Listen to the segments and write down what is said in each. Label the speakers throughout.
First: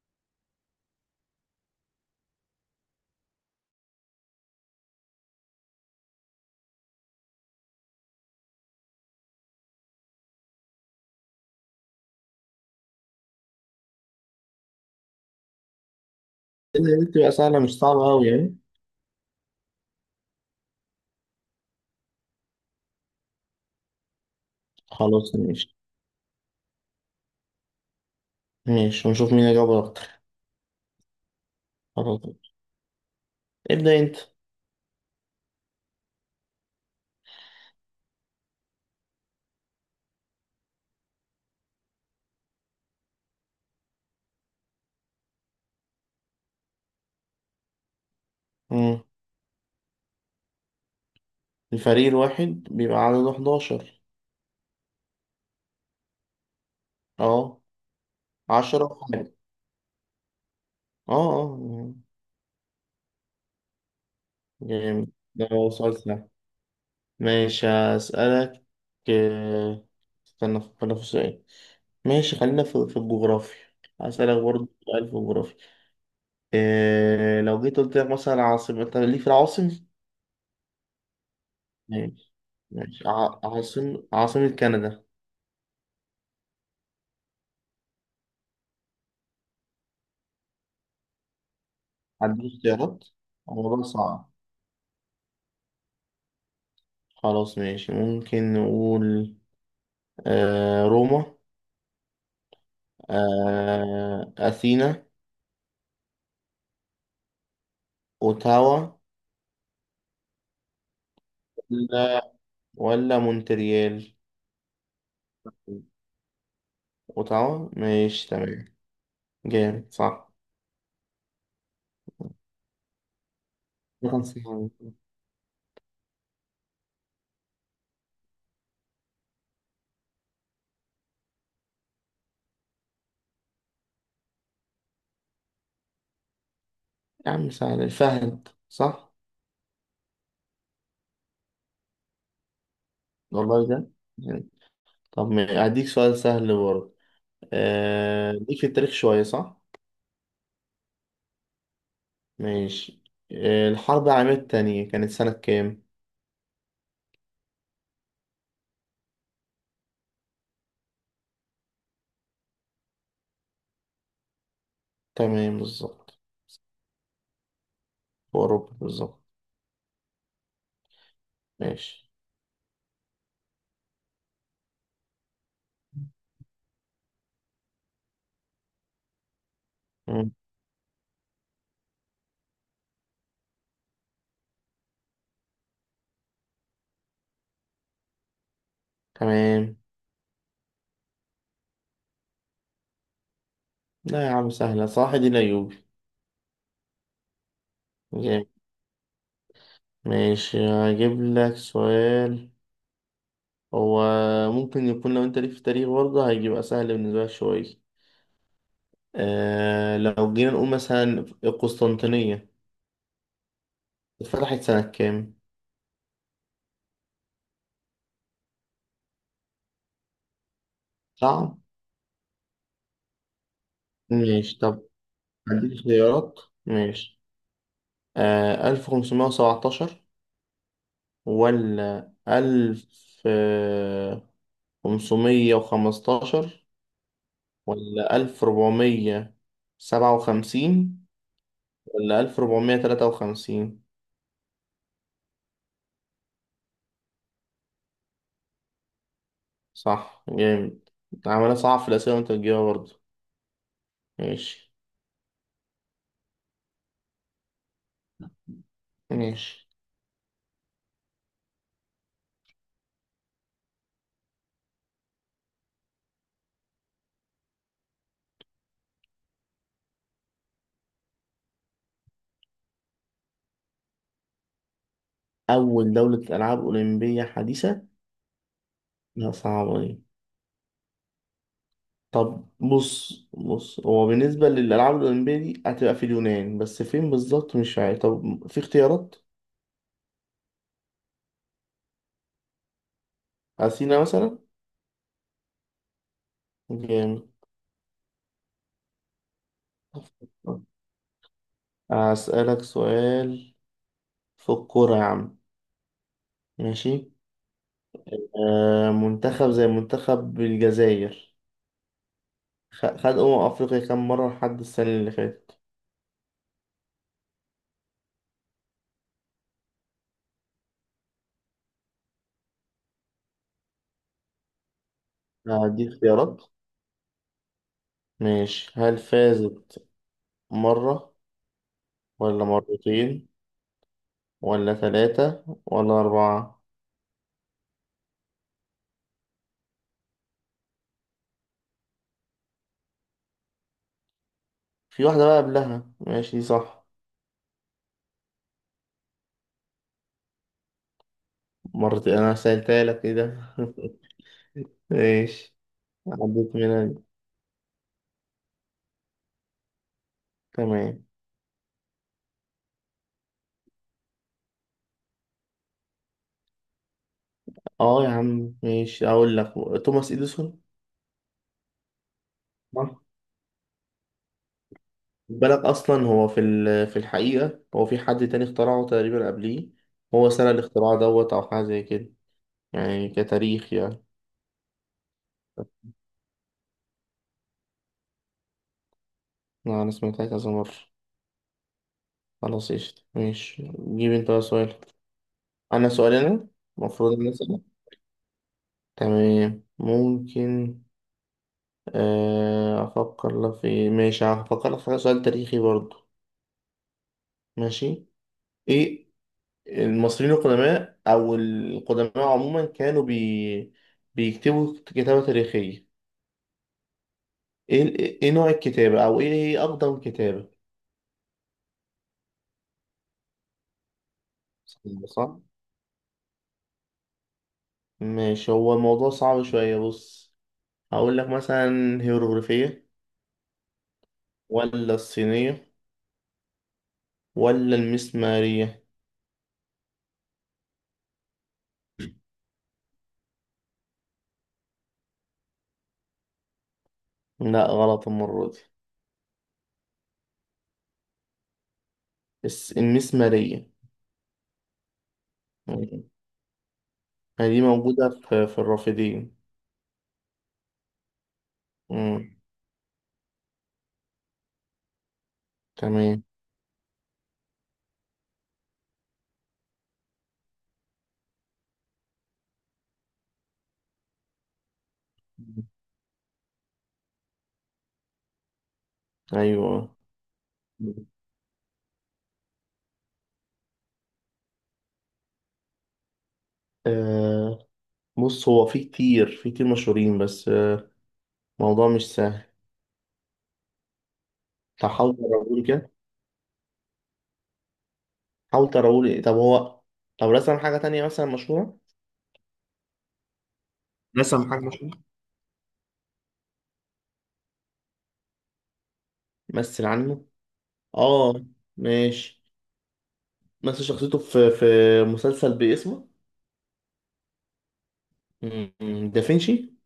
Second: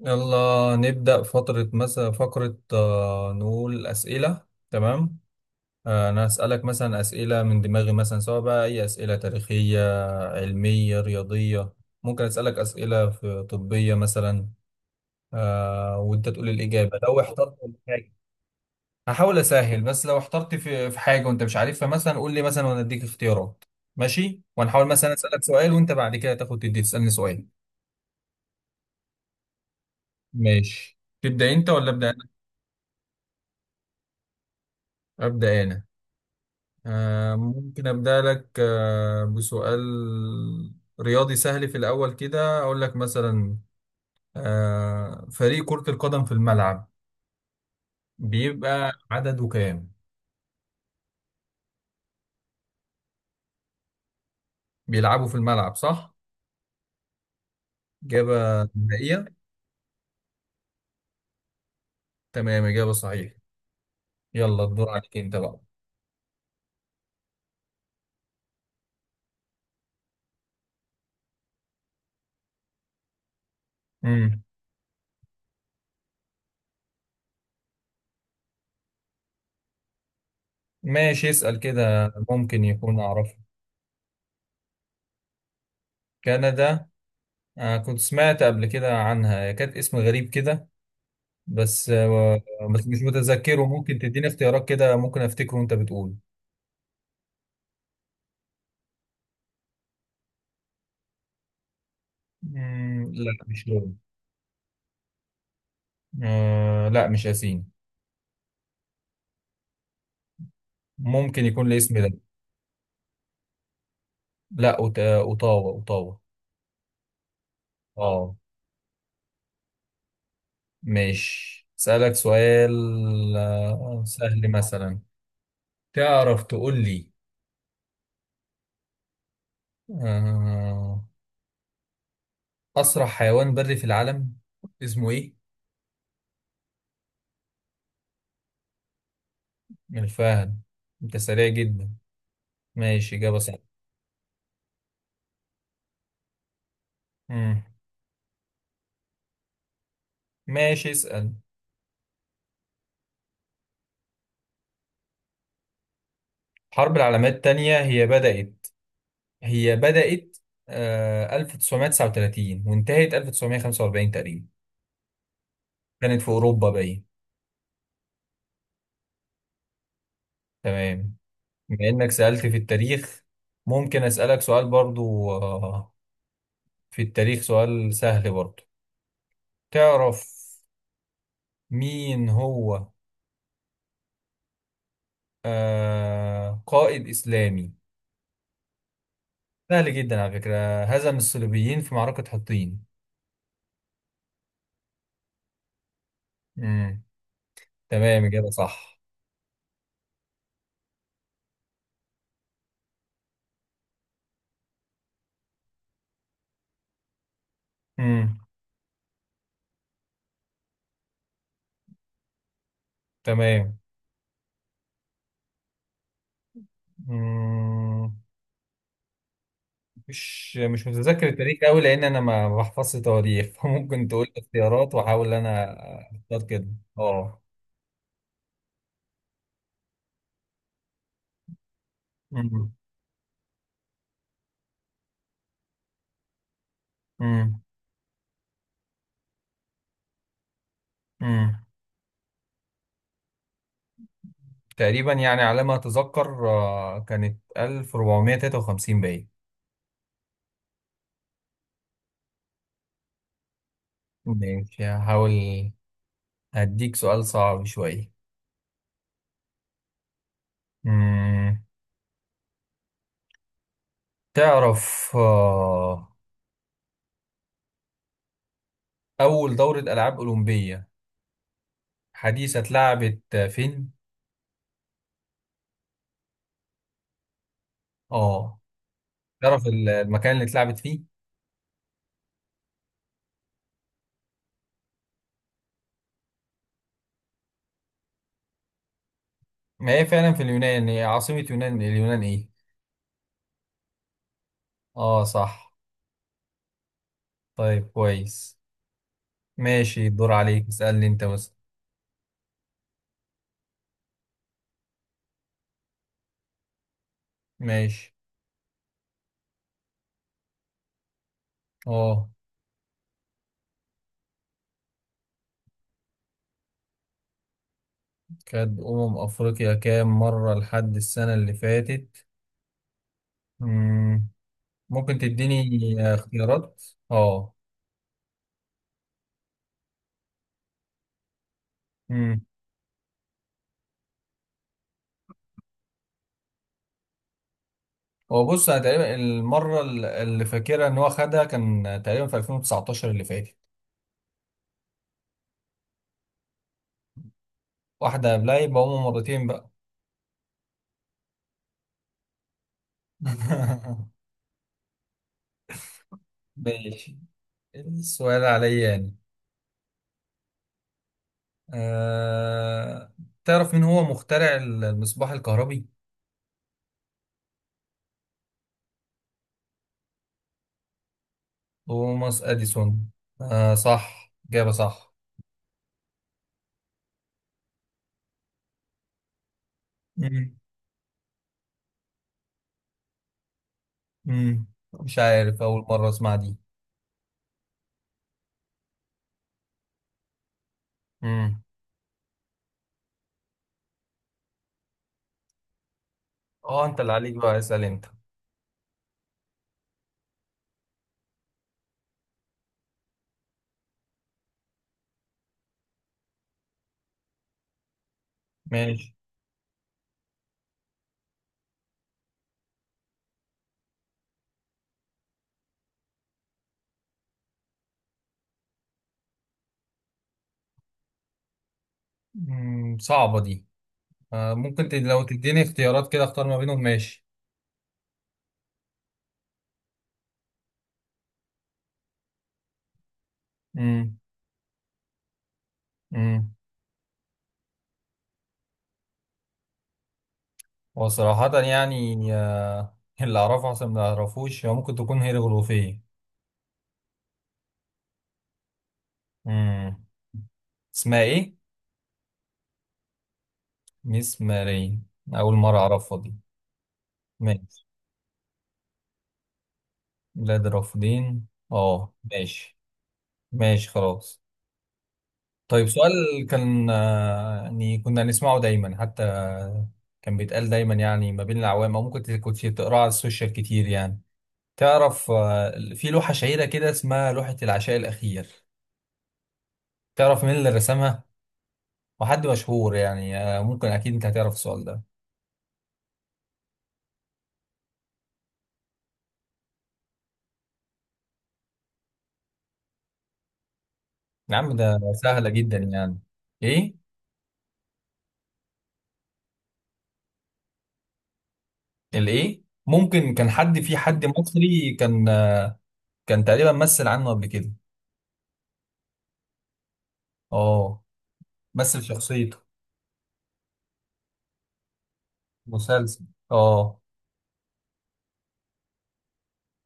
Speaker 1: يلا نبدأ فترة مثلا فقرة نقول أسئلة. تمام. أنا هسألك مثلا أسئلة من دماغي، مثلا سواء بقى أي أسئلة تاريخية، علمية، رياضية. ممكن أسألك أسئلة في طبية مثلا. وأنت تقول الإجابة لو
Speaker 2: بتبقى
Speaker 1: احترت
Speaker 2: سهلة
Speaker 1: في
Speaker 2: مش صعبة
Speaker 1: حاجة.
Speaker 2: أوي يعني.
Speaker 1: هحاول أسهل. بس لو احترت في حاجة وأنت مش عارفها مثلا، قول لي مثلا وأنا أديك اختيارات. ماشي، وأنا هحاول مثلا
Speaker 2: خلاص
Speaker 1: أسألك سؤال،
Speaker 2: ماشي.
Speaker 1: وأنت بعد كده تاخد تدي تسألني سؤال.
Speaker 2: ماشي ونشوف مين اللي جاب أكتر.
Speaker 1: ماشي، تبدأ أنت ولا أبدأ أنا؟
Speaker 2: خلاص، ابدأ أنت.
Speaker 1: أبدأ أنا. ممكن أبدأ لك بسؤال رياضي سهل في الأول كده. أقول لك مثلا، فريق كرة القدم في الملعب بيبقى
Speaker 2: مم.
Speaker 1: عدده كام؟
Speaker 2: الفريق الواحد بيبقى عدده 11.
Speaker 1: بيلعبوا في الملعب صح؟
Speaker 2: أه.
Speaker 1: إجابة
Speaker 2: 10 في حاجة.
Speaker 1: نهائية؟
Speaker 2: أه، أه.
Speaker 1: تمام، إجابة صحيحة. يلا، الدور
Speaker 2: جامد،
Speaker 1: عليك أنت بقى.
Speaker 2: ده سؤال سهل. ماشي هسألك. آه، استنى أفكر في سؤال. ماشي خلينا في الجغرافيا.
Speaker 1: مم.
Speaker 2: هسألك برضه سؤال في الجغرافيا. إيه لو جيت قلت لك مثلا عاصمة، أنت ليك في العواصم؟
Speaker 1: ماشي، اسأل كده،
Speaker 2: ماشي.
Speaker 1: ممكن يكون
Speaker 2: ماشي،
Speaker 1: أعرفه.
Speaker 2: عاصمة كندا.
Speaker 1: كندا. كنت سمعت قبل كده عنها، هي كانت اسم غريب كده. بس آه،
Speaker 2: عندي
Speaker 1: بس مش
Speaker 2: اختيارات،
Speaker 1: متذكره،
Speaker 2: الموضوع
Speaker 1: ممكن تديني
Speaker 2: صعب.
Speaker 1: اختيارات كده، ممكن افتكره وانت بتقول.
Speaker 2: خلاص ماشي، ممكن نقول روما،
Speaker 1: مم، لا مش هو.
Speaker 2: أثينا،
Speaker 1: لا، مش ياسين.
Speaker 2: أوتاوا،
Speaker 1: ممكن يكون الاسم ده.
Speaker 2: ولا ولا مونتريال.
Speaker 1: لا، اوتاوا.
Speaker 2: أوتاوا، ماشي
Speaker 1: اه.
Speaker 2: تمام. جامد صح،
Speaker 1: مش اسالك سؤال
Speaker 2: ده كان
Speaker 1: سهل
Speaker 2: سهل.
Speaker 1: مثلا. تعرف تقول لي؟ آه اسرع حيوان بري في العالم اسمه ايه؟
Speaker 2: يا عم سهل، فهد صح.
Speaker 1: من الفهد. انت سريع جدا. ماشي، اجابه صح.
Speaker 2: والله ده. طب هديك سؤال سهل برضه.
Speaker 1: مم.
Speaker 2: ليك في التاريخ شوية صح؟
Speaker 1: ماشي، اسال.
Speaker 2: ماشي. الحرب العالمية التانية كانت سنة كام؟
Speaker 1: الحرب العالميه الثانيه هي بدأت 1939 وانتهت 1945 تقريبا.
Speaker 2: تمام بالظبط.
Speaker 1: كانت في أوروبا باين.
Speaker 2: في أوروبا بالظبط.
Speaker 1: تمام. بما
Speaker 2: ماشي.
Speaker 1: إنك سألت في التاريخ، ممكن أسألك سؤال برضو في التاريخ، سؤال سهل برضو. تعرف
Speaker 2: مم.
Speaker 1: مين هو قائد إسلامي،
Speaker 2: تمام.
Speaker 1: سهل جدا، على فكرة، هزم الصليبيين في معركة حطين؟
Speaker 2: لا يا عم سهلة، صح دي الأيوبي.
Speaker 1: مم. تمام،
Speaker 2: جامد.
Speaker 1: إجابة صح.
Speaker 2: ماشي هجيب لك سؤال. هو ممكن يكون لو أنت ليك في التاريخ برضه هيبقى سهل بالنسبة لك شوية.
Speaker 1: مم.
Speaker 2: لو جينا نقول مثلا القسطنطينية
Speaker 1: تمام.
Speaker 2: اتفتحت سنة كام؟
Speaker 1: مم. مش متذكر
Speaker 2: صح؟
Speaker 1: التاريخ قوي، لان انا ما بحفظش تواريخ فممكن تقول لي
Speaker 2: ماشي طب،
Speaker 1: اختيارات واحاول انا
Speaker 2: هديك خيارات.
Speaker 1: اختار كده.
Speaker 2: ماشي.
Speaker 1: اه.
Speaker 2: 1517 ولا
Speaker 1: أمم،
Speaker 2: 1515
Speaker 1: أمم،
Speaker 2: ولا 1457
Speaker 1: أمم.
Speaker 2: ولا 1453؟
Speaker 1: تقريبا يعني على ما اتذكر كانت 1453 باين.
Speaker 2: صح، جامد. عملها صعب في الأسئلة وأنت بتجيبها برضه. ماشي.
Speaker 1: ماشي، هحاول. هديك سؤال صعب شويه.
Speaker 2: ماشي.
Speaker 1: أمم، تعرف اول دوره العاب اولمبيه حديثه اتلعبت فين؟
Speaker 2: أول دولة ألعاب أولمبية حديثة.
Speaker 1: اه،
Speaker 2: لا
Speaker 1: تعرف
Speaker 2: صعبة دي.
Speaker 1: المكان اللي اتلعبت فيه.
Speaker 2: طب بص بص، هو بالنسبة للألعاب الأولمبية دي هتبقى في اليونان، بس فين بالظبط مش عارف. طب في اختيارات.
Speaker 1: ما هي فعلا في اليونان، هي عاصمة يونان، اليونان ايه؟
Speaker 2: أثينا مثلا.
Speaker 1: اه صح.
Speaker 2: جامد.
Speaker 1: طيب كويس. ماشي، الدور عليك، اسألني انت مثلا.
Speaker 2: أسألك سؤال في الكورة يا عم. ماشي.
Speaker 1: ماشي.
Speaker 2: منتخب زي منتخب الجزائر
Speaker 1: اه.
Speaker 2: خد أمم أفريقيا كام مرة لحد السنة اللي فاتت؟
Speaker 1: كانت أمم أفريقيا كام مرة لحد السنة اللي فاتت؟ مم. ممكن تديني
Speaker 2: هدي اختيارات.
Speaker 1: اختيارات؟ اه.
Speaker 2: ماشي، هل فازت مرة
Speaker 1: مم.
Speaker 2: ولا مرتين ولا ثلاثة ولا أربعة؟
Speaker 1: هو بص، أنا تقريبا المرة اللي فاكرها إن هو خدها كان تقريبا في 2019 اللي فاتت.
Speaker 2: في واحدة بقى قبلها، ماشي صح.
Speaker 1: واحدة قبلها، يبقى هما مرتين بقى.
Speaker 2: مرتين، أنا سألتها لك، إيه ده؟ ماشي، عديت منها دي.
Speaker 1: ماشي، السؤال عليا أنا.
Speaker 2: تمام.
Speaker 1: آه... تعرف مين هو مخترع المصباح الكهربي؟
Speaker 2: اه يا عم ماشي أقول لك، توماس إديسون.
Speaker 1: توماس أديسون. صح، إجابة صح.
Speaker 2: بالك اصلا هو في الحقيقه هو في حد تاني اخترعه تقريبا قبليه. هو سنه
Speaker 1: مم.
Speaker 2: الاختراع دوت او حاجه زي كده، يعني كتاريخ يعني.
Speaker 1: مم. مش عارف، أول مرة أسمع دي.
Speaker 2: لا، انا سمعتها كذا مره.
Speaker 1: مم.
Speaker 2: خلاص قشطة، ماشي. جيب انت بقى سؤال. انا سؤالي انا،
Speaker 1: أه، أنت اللي
Speaker 2: المفروض ان
Speaker 1: عليك بقى،
Speaker 2: اسال.
Speaker 1: اسأل أنت.
Speaker 2: تمام ممكن. آه، افكر لك في ماشي هفكر لك في سؤال تاريخي برضو. ماشي. ايه،
Speaker 1: ماشي.
Speaker 2: المصريين القدماء او القدماء عموما كانوا بيكتبوا كتابة تاريخية. ايه نوع الكتابة، او ايه هي اقدم كتابة؟
Speaker 1: مم. صعبة دي. ممكن لو
Speaker 2: صح.
Speaker 1: تديني اختيارات كده أختار ما بينهم. ماشي.
Speaker 2: ماشي، هو الموضوع صعب شوية، بص. هقول لك مثلا هيروغليفية،
Speaker 1: مم.
Speaker 2: ولا الصينية،
Speaker 1: مم.
Speaker 2: ولا المسمارية.
Speaker 1: وصراحة يعني اللي أعرفه أحسن من اللي أعرفوش، هو ممكن تكون هيروغليفية.
Speaker 2: لا، غلط المرة دي.
Speaker 1: مم. اسمها إيه؟
Speaker 2: بس المسمارية.
Speaker 1: مسمارية. أول مرة
Speaker 2: مم.
Speaker 1: أعرفها دي.
Speaker 2: دي
Speaker 1: ماشي.
Speaker 2: موجودة في الرافدين.
Speaker 1: بلاد الرافدين. اه
Speaker 2: مم.
Speaker 1: ماشي. ماشي خلاص. طيب، سؤال.
Speaker 2: تمام.
Speaker 1: كان يعني كنا نسمعه دايما، حتى كان بيتقال دايما يعني ما بين العوام، او ممكن كنت تقراه على السوشيال كتير يعني. تعرف
Speaker 2: مم.
Speaker 1: في لوحة شهيرة كده اسمها لوحة العشاء الأخير؟
Speaker 2: ايوه.
Speaker 1: تعرف مين اللي
Speaker 2: مم.
Speaker 1: رسمها؟ وحد مشهور يعني، ممكن أكيد أنت هتعرف السؤال ده.
Speaker 2: آه بص، هو في كتير مشهورين، بس الموضوع مش سهل.
Speaker 1: يا عم،
Speaker 2: طب
Speaker 1: ده
Speaker 2: حاول
Speaker 1: سهلة
Speaker 2: تقولي
Speaker 1: جدا
Speaker 2: كده.
Speaker 1: يعني. إيه؟
Speaker 2: حاول تقولي، طب هو طب رسم حاجة تانية مثلا مشهورة.
Speaker 1: الإيه؟ ممكن كان حد، في حد
Speaker 2: رسم حاجة مشهورة.
Speaker 1: مصري، كان تقريبا مثل عنه قبل كده.
Speaker 2: مثل عنه.
Speaker 1: اه.
Speaker 2: اه
Speaker 1: مثل
Speaker 2: ماشي،
Speaker 1: شخصيته.
Speaker 2: مثل شخصيته في مسلسل باسمه.
Speaker 1: مسلسل. اه.
Speaker 2: مم. دافنشي.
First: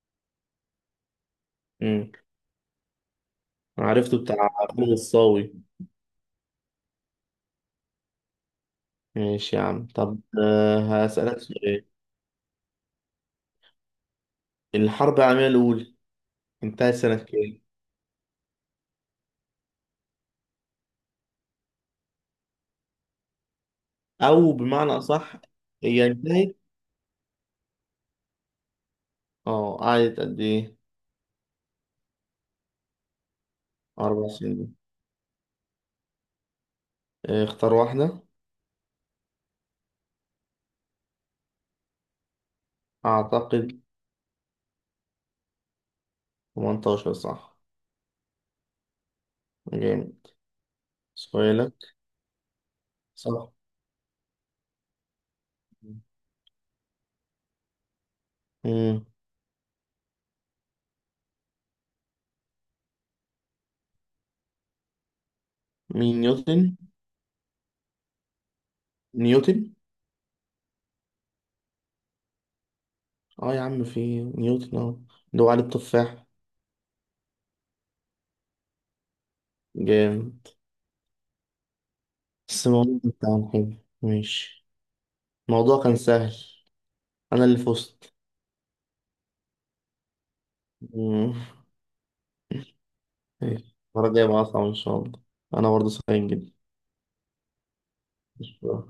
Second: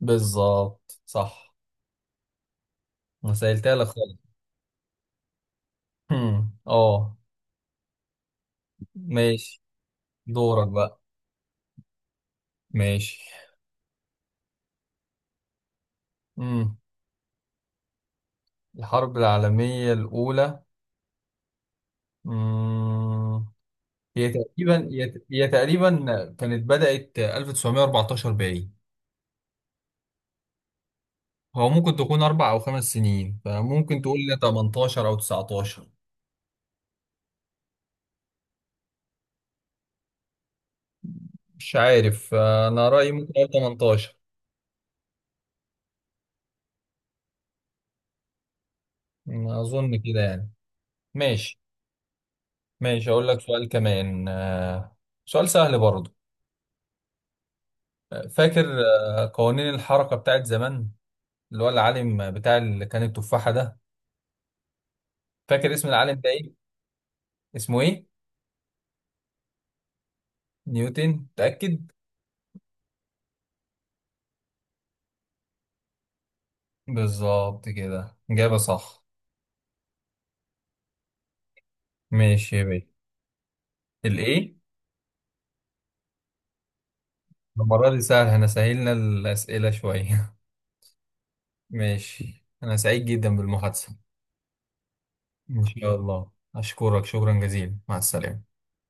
Speaker 1: بالظبط، صح.
Speaker 2: مم.
Speaker 1: انا سألتها لك خالص.
Speaker 2: عرفته، بتاع فيلم الصاوي.
Speaker 1: هم، اه.
Speaker 2: ماشي يا
Speaker 1: ماشي.
Speaker 2: عم، طب
Speaker 1: دورك بقى.
Speaker 2: هسألك سؤال.
Speaker 1: ماشي.
Speaker 2: الحرب العالمية الأولى
Speaker 1: امم
Speaker 2: انتهت سنة كام؟
Speaker 1: الحرب العالمية الأولى. امم هي
Speaker 2: أو
Speaker 1: تقريبا
Speaker 2: بمعنى
Speaker 1: هي
Speaker 2: أصح،
Speaker 1: هي تقريبا
Speaker 2: هي انتهت.
Speaker 1: كانت بدأت 1914 باين.
Speaker 2: اه قعدت قد إيه؟
Speaker 1: هو ممكن تكون 4 أو 5 سنين، فممكن تقول
Speaker 2: أربع
Speaker 1: لي
Speaker 2: سنين
Speaker 1: 18 أو 19.
Speaker 2: اختار واحدة.
Speaker 1: مش عارف، أنا رأيي ممكن أقول
Speaker 2: أعتقد
Speaker 1: 18.
Speaker 2: 18، صح.
Speaker 1: أظن كده
Speaker 2: جامد.
Speaker 1: يعني. ماشي.
Speaker 2: سؤالك.
Speaker 1: ماشي، أقول لك
Speaker 2: صح.
Speaker 1: سؤال كمان. سؤال سهل برضه. فاكر
Speaker 2: مم.
Speaker 1: قوانين الحركة بتاعت زمان، اللي هو العالم بتاع اللي كان التفاحة ده؟ فاكر اسم العالم
Speaker 2: مين،
Speaker 1: ده إيه؟
Speaker 2: نيوتن؟
Speaker 1: اسمه إيه؟
Speaker 2: نيوتن؟
Speaker 1: نيوتن، متأكد؟
Speaker 2: اه يا عم، في نيوتن اهو، اللي هو عليه التفاح.
Speaker 1: بالظبط كده، إجابة صح.
Speaker 2: جامد.
Speaker 1: ماشي يا
Speaker 2: بس
Speaker 1: بيه.
Speaker 2: الموضوع ده بتاعنا حلو.
Speaker 1: الإيه؟
Speaker 2: ماشي. الموضوع كان سهل، انا اللي
Speaker 1: المرة دي
Speaker 2: فزت.
Speaker 1: سهل، احنا سهلنا الأسئلة شوية.
Speaker 2: مم.
Speaker 1: ماشي، أنا سعيد جدا
Speaker 2: ماشي.
Speaker 1: بالمحادثة.
Speaker 2: المرة الجاية بقى اصعب ان شاء الله.
Speaker 1: إن
Speaker 2: انا برضه
Speaker 1: شاء
Speaker 2: سعيد
Speaker 1: الله،
Speaker 2: جدا.
Speaker 1: أشكرك شكرا جزيلا، مع السلامة.
Speaker 2: شكرا.